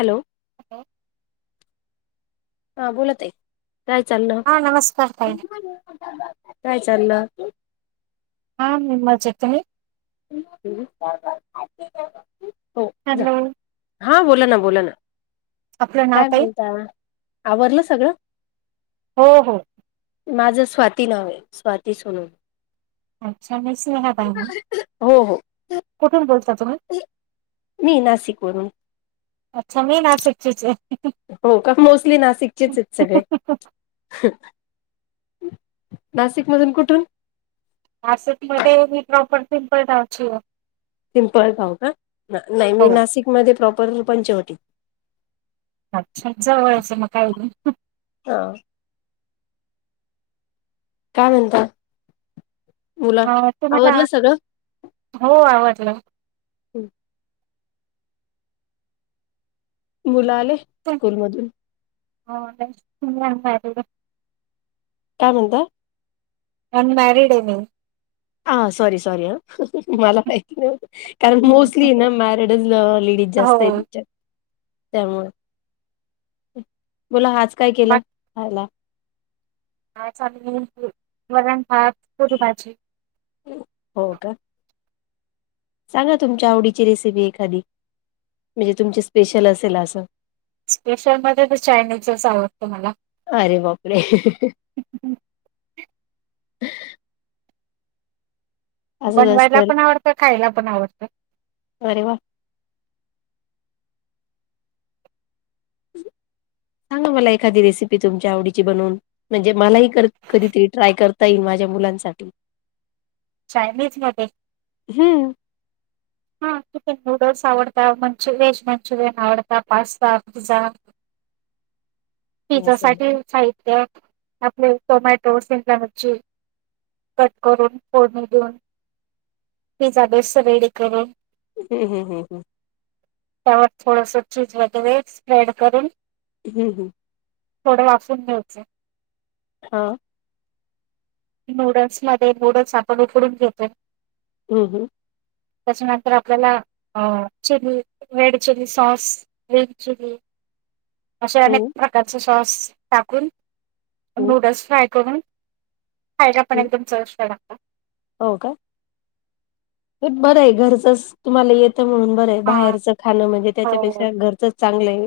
Hello, hello, हा बोलत आहे काय चाललं नमस्कार ताई काय चाललं हा मम्मला जेतन [unintelligible] जा हॅलो, हा बोला ना बोला ना. आपलं नाव काय ताई म्हणता आवरलं सगळं हो हो [inaudible] माझं स्वाती नाव आहे स्वाती सोनून [unintelligible] [unintelligible] कुठून बोलता तुम्ही मी नासिक वरून, अच्छा मीन आ शक् च हो का मोस्टली नाशिकचेच आहेत सगळे, नाशिक मधून कुठ आारसेट मध्ये मी प्रॉपर्टी प राची सिमपल पाऊ का नाही मी हो नाशिकमध्ये प्रॉपर पंचवटी, अच्छा जवळचं मग काय हा, काय म्हणता? मुलं अ तु मला आवरलं सगळं हो आवडलं होम्, मुला आले स्कूलमधून, हो, काय म्हणता? नन मॅरीड आहे मि ह सॉरी-सॉरी मला मैंती नै. कारण बरं. मोस्टली ना मॅरड जास्त आहे, हो त्यामुळे बोला आज काय केलं खयला ह स् वरण भात, पुरी बाजी हो [inaudible] का? सांगा तुमच्या आवडीची रेसिपी एखादी म्हणजे तुमची स्पेशल असेल असं स्पेशल मध्ये तर चायनीजच आवडतं मला, अरे [inaudible] असंच बनवायला असतं. पण आवडतं खायला पण आवडत अरे वाह! ह, मला एखादि रेसिपी तुमच्या आवडीच बून म्हणजे मला कधीरी ट्रय करता येईल माझ्या मुलां साठी [inaudible] चयनीज मध्ये, हं, हां किथ नूडल्स आवडत मंच वेज मंचुरियन आवड पास्ता पिझ्झा [inaudible] पिझ्झा असं. साठी साहित्य आपले तोमॅटो सिमलामची कट करून फोडणी देऊन पिझ्झा बेस रेडी करून हम्म हम् हम् हम्म, त्यावर थोडस चीज वगैरे स्प्रेड करून हम्म हम्म, थोडे वाफवून घ्याऊचे, हा नूडल्स मध्ये नूडल्स आपण उकडून घेतो. हम्म हम्म त्याच्यानंतर आपल्याला अ chilli red chilli sauce, green chilli [inaudible] असे अनेक हं, प्रकारचे सॉस टाकून हं, नूडल्स फ्राय करून खायला पण हं. एकदम चविष्ट लाग हो का? बरं आहे घरचंच तुम्हाला येत त म्हणून बरंय, हा बाहेरचं खाणं म्हणजे हो त्याच्यापेक्षा घरचंच चांगलं आहे.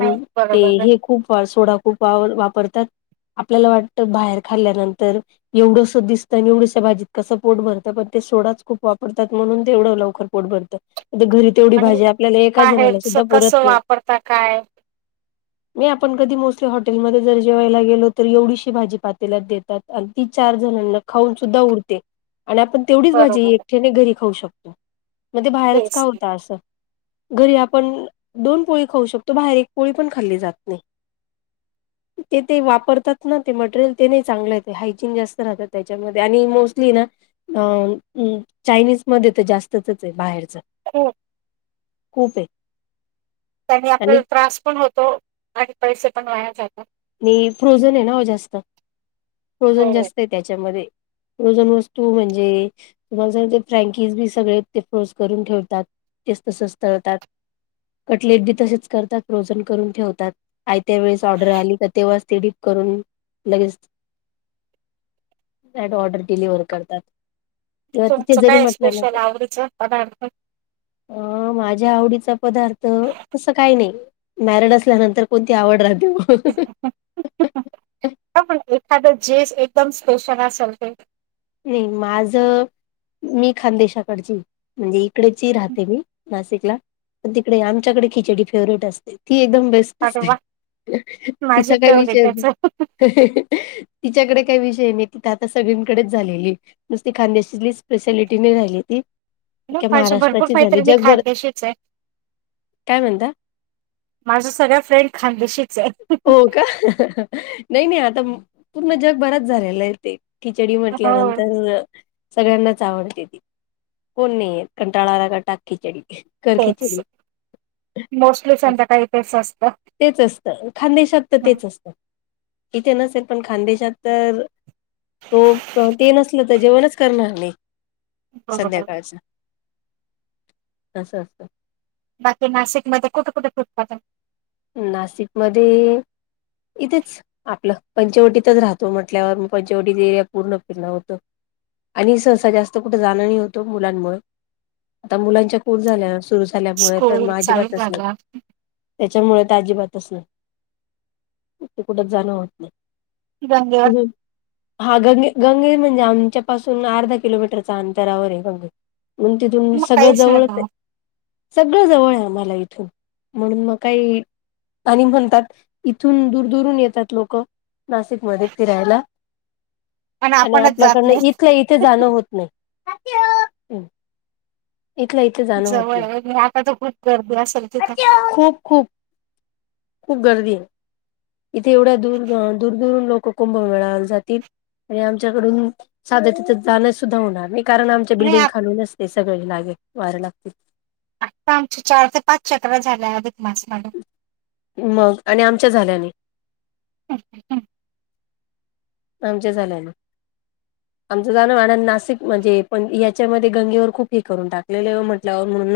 नाही ते बरोबर आहे. हे खूप अ सोडा खूप वा वापर तात, आपल्याला वाटतं बाहेर खाल्ल्यानंतर एवढंस दिसतं आणि एवढस भाजी कसं पोट भरतं पण ते सोडाच खूप वापरतात म्हणून तेवढं लवकर पोट भरतं. आता घरी तेवढी आणि भाजी आपल्याला एका जणाला बाहेरच सुद्धा पुरत कसं नाही. वापरता काय नाय आपण कधी मोस्टली हॉटेलमध्ये जर जेवायला गेलो, तरी एवढीशी भाजी पातेलात देतात आणि ती चार जण न खाऊन सुद्धा उरते. आणि आपण तेवढीच भाजी बरोबर आहे. एकठेने घरी खाऊ शकतो, मग ते बाहेरच का तेच होता असं? घरी आपण दोन पोळी खाऊ शकतो, बाहेर एक पोळी पण खाल्ली जात नाही. [inaudible] ते ते वापरतात ना ते मटेरियल ते नाही चांगलं, ते हायजीन जास्त राहतात त्याच्यामध्ये आणि मोस् ली ना, अ चायनीज मध्ये तर जास्तचच आहे बाहेरचं. हो खूप आहे. त्यानी आणि आपल्याला त्रास पण होतो आणि पैसे पण वाया जातात. आणि फ्रोझन आहे ना हो जास्त, फ्रोझन हो जास्त आहे त्याच्यामध्ये. फ्रोजन वस्तू म्हणजे, तुम्हाला सांगते फ्रँकीज बी सगळे ते फ्रोज करून ठेवतात. तेच तसच तळतात. कटलेट बी तसेच करतात फ्रोजन करून ठेवतात, आयत्या वेळेस ऑर्डर आली तर तेव्हा तेच डीप करून लगेच [unintelligible] ऑर्डर डिलिव्हर करतात. किंवा तिथे तुमचं जरी काय आहे म्हटलं ना स्पेशल तर, आवडीच पदार्थ? अ माझ्या आवडीच ता पदार्थ तसं काही नाही, नारड असल्या नंतर कोणती आवड राहते. हा पण [unintelligible] एखादं जेस एकदम स्पेशल असंल ते. नी माझं, मी खानदेशाकडची. म्हणजे इकडची राहते मी, नाशिकला. पणं तिकडे आमच्याकडे खिचडी फेवरीट असते. ती एकदम बेस्ट अरे दिसते, वा माझी तिचा काय विचार फेवरेटच हिं, हिं हिं, तिच्याकडे काय विष ते, निता आता सगळींकडेच झालेली. नुसती खानदे शांतील स्पेशालिटी नाही राहिली ती. अख्या खूप अशा भरपूर महाराष्ट्राची झाली कांहीतरी भी जगभर खानदेशीचं हाय. काय म्हणता माझ्या सगळ्या फ्रेंड खानदेशी हो का, नाहीं नाहीं आता पूर्ण जगभरात झालेलं हाय ते. खिचडी हो म्हटल्यानंतर सगळ्यांनाच आवड [unintelligible] कोण नाही येत. कंटाळा आला की टाक खिचडी. कर तेच खिचडी. मोस्टली [unintelligible] संध्याकाळी तेच असतं. तेच असतं. खान्देशात तर हं. तेच असतं. इथे नसेल पणं खान्देशात तर हो, पण ते नसलं तर जेवणच करणार नाही. बरोबर संध्याकाळचं. असं असं. बाकी नाशिकमध्ये कुठ कुठ फुड उत्पादन नाशिक मध्यें इथेच, आपलं पंचवटीतच राहतो म्हंटल्यावर मंग पंचवटी एरिया पूर्ण फिरण होतं. आणि सहसा जास्तं कुठे जाणं नाहीं होतों मुलांमुळे आता मुलांच्या ई स्कूल सुरू झाल्या आता. सुर झाल्यामुळें तर स्कूल चालू अजिबातच नसेल. झाला त्यांच्यामुळे अजिबातच नाहीं, ते कुठच जाणं होतं नाहीं. धन्यवाद! हा गंगे गंगे म्हणजे आमच्या पासून अर्ध्या किलोमीटरच्या अंतरावर आहे गंगे. मण तिथून मग सगळं काहीच नाही जवळचं आहे, ना सगळं जवळ आहे. आम्हांला इथून म्हणून मंग कांहीं, आणि म्हणतात इथून दूर दूरून येतात लोकं. नाशिक मध्यें फिरायला आणि आपणच जात आपल्याकडं नाही इथल्या इथे जाणं होत नाही. हॉपि हो. इथल्या इथे जाणं होतं जवळ नाहीं, आहे म्हणजे आता तर खूप गर्दी असेल तिथं हॉहो खूप खूप खूप गर्दी आहे. इथे एवढ्या दूर दूर दुरून लोक कुंभमेळा साठी जातील आणि आमच्याकडून साध्य जाण सुद्धां होणारं नाहीं. कारणं आमच्या नाही बिल्डिंग खालून न असतें सगळें लागे वारे लागते. आता आमच्या चार ते पाच चक्ररा झाल्या अधिक मास मध्ये. मंग आणि आमच्या झाल्यानें. मध्ये आमच्या झाल्यानें. आमचं जाण म्हणार नाशिक मध्ये पण, यांच्यामध्ये गंगेवर खूप हे करून टाकले म्हंटल्यावर म्हणून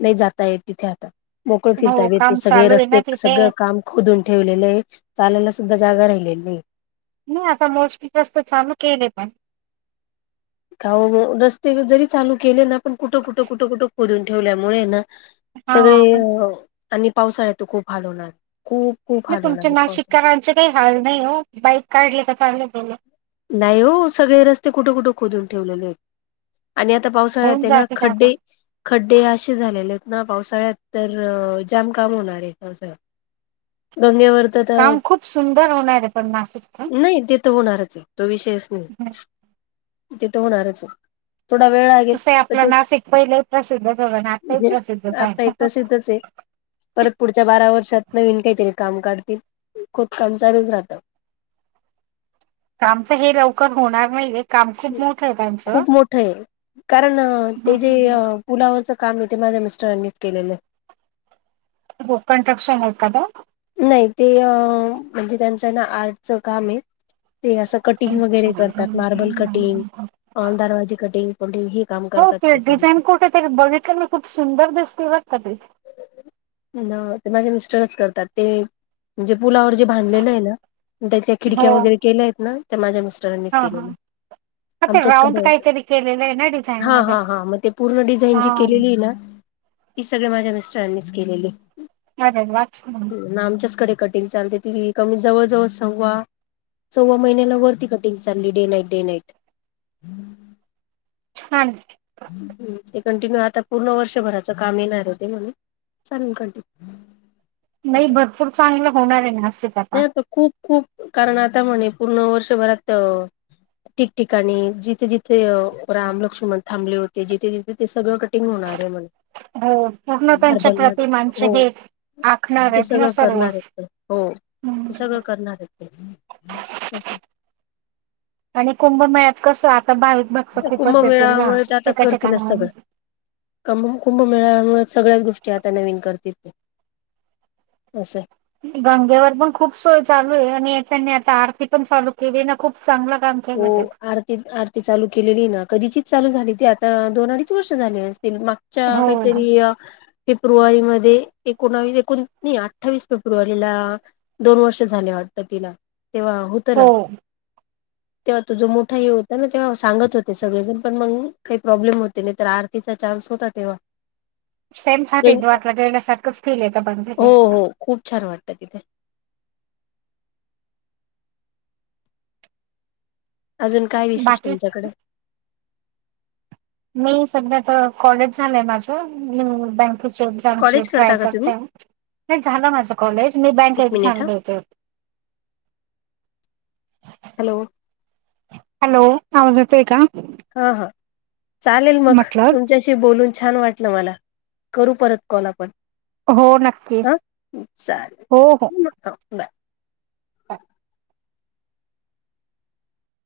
नाहीं जाता येत तिथे आता. मोकळं फिरता हो बि येत नाही काम ते सगळें चालू आहे ना रस्ते तिथे सगळं काम खोदून ठेवलेलं आहे चाला सु द्धां जागा राहिलेली नाहीं. नाहीं आता मोस्पिटस्त चांलू केलें पणं. काव मंग रस्ते जरी चालू केले ना पण कुठं कुठं कुठं कुठं खोदून ठेवल्यामुळे ना हा सगळें अ आणि पावसाळ्यातर खूप हाल होणार आहे. नाही तुमचे नाशिककरांचे काही हाल नाही हो बाईक काढले की चाले घेऊन. नाही हो सगळे रस्ते कुठं कुठं खोदून ठेवलेले आहेत. आणि आता होऊन पावसाळ्यात ना जातील आता खड्डे खड्डे असे झालेले आहेत ना पावसा सगळ्यात तर जाम काम होणारं पावसाळ्यात, धन्यवाद! काम खूप सुंदर होणार आहे पण नाशिकच नाही, ते तर होणारच आहे. तो विषयच नाही तिथ होणारच आहे. थोडा वेळ लागेल कसं आहे तर आपलं तेच नाशिक पहिलंही प्रसिद्धच होतं ना आताही प्रसिद्धच आता ह आहे प्रसिद्धच य. परत पुढच्या बारा वर्षात नवीन काहीतरी काम काढतील खोदकम चालूच राहत. आमच हे लवकर होणार नाही रे. खूप मोठ आहे कारण, ते जे पुलावरच काम य ते माझ्या मिस्टरांनीच केलेलं. रोड कनस्ट्रक्षन आहेत का तो? नाही ते अ म्हणजे त्यांचं ना आर्टच काम आहे. ते असं कटिंग वगैरे करतात. मार्बल कटिंग अ दरवाजी कटिंग पटिंग ह काम हो करतात ते त्यांच. डिझाईन कुठे तरी बघितलं मी खूप सुंदर दिसते बघ का ते ना ते माझे मिस्टरच करतात. ते म्हणजे, पुलावर जे बांधलेलं आहे ना त्या त्या हो खिडक्या वगैरे केल्या आहेत ना त्या माझ्या मिस्टरांनीच हा हा केलेल्या. हा ते आमच्याच राऊंड कडे काहीतरी केलेलं आहे ना डिझाईन हा मध्ये हा हा मग ते पूर्ण डिझाईन हा जी केलेली आहे ना ती सगळे माझ्या मिस्टरांनीच केलेले. अर वाच [unintelligible] कटिंग चालते ती कमी जवळ जवळ सव्वा सव्वा महिन्याला वरती कटिंग चालली, डे नाईट डे नाईट. छान आहे. हम् ते कंटिन्यू आता पूर्ण वर्षभराचं काम येणार होते म्हणून, सन खंठी. नाही, भरपूर चांगलं होणार हाय नाशिक आता. नाही खूप खूप कारण आता म्हणे पूर्ण वर्षभरात ठिकठिकाणी जिथे जिथे अ रामलक्ष्मण थांबले होते, जिथे जिथे ते सगळं कटिंग होणार ए म्हण. हो पूर्ण त्यांच्या प्रतिमांची हो हे आखणार ते आहेत ना सगळं सर्व करणार आहेत तर, हो. ते हम्म. सगळं करणार आहेत तस. आणि कुंभ मेळ्यात कसं आ ता भाविक भक्त ते खूपच येतील ना, कुंभमेळामुळे ठीक ठिकाणावरून कम कुंभमेळ्यामुळे सगळ्याच गोष्टी ते आता नवीन करतील ते असंय. गंगेवर पण खूप सोय चालू ए आणि त्यांनी आता आरती पण चालू केली ना, खूप चांगलं काम हो केलं ते आरती आरती चालू केलेली ना, कधीचीच चालू झाली. ती आता दोन अडीच वर्ष झाले असतील. तीन मागच्या हो काहीतरी अ फेब्रुवारी मध्ये एकोणावीस एकोण अठ्ठावीस फेब्रुवारीला दोन वर्ष झाले होते वाटते. वाट तिला तेव्हा होतं हो ना. तेव्हा तु जो मोठा हे होता ना तेव्हा सांगत होते सगळेजण, पण मग काही प्रॉब्लेम होते नाही तर आर्थिक चान्स होता तेव्हा. सेम हा वे दो आटलं क सारखच फील येता पण ज का? कधीपण? अजून काय विशेष बाकी तुमच्याकडे? मी सध्या तर कॉलेज झालंय माझ मी बँक तसच चांगचे कॉलेज काय करता का तुम्ही करतार नाही झालं माझं कॉलेज, मी बँक एक मिनिट एक्साम हा देते. [inaudible] हॅलो. हॅलो आवाज येतोय का? हा-हा चालेल मग म्हटलं तुमच्याशी बोलून छान वाटलं मला. करू परत कॉल आपण. हो नक्की आं हो हो चालेल [unintelligible] बाय.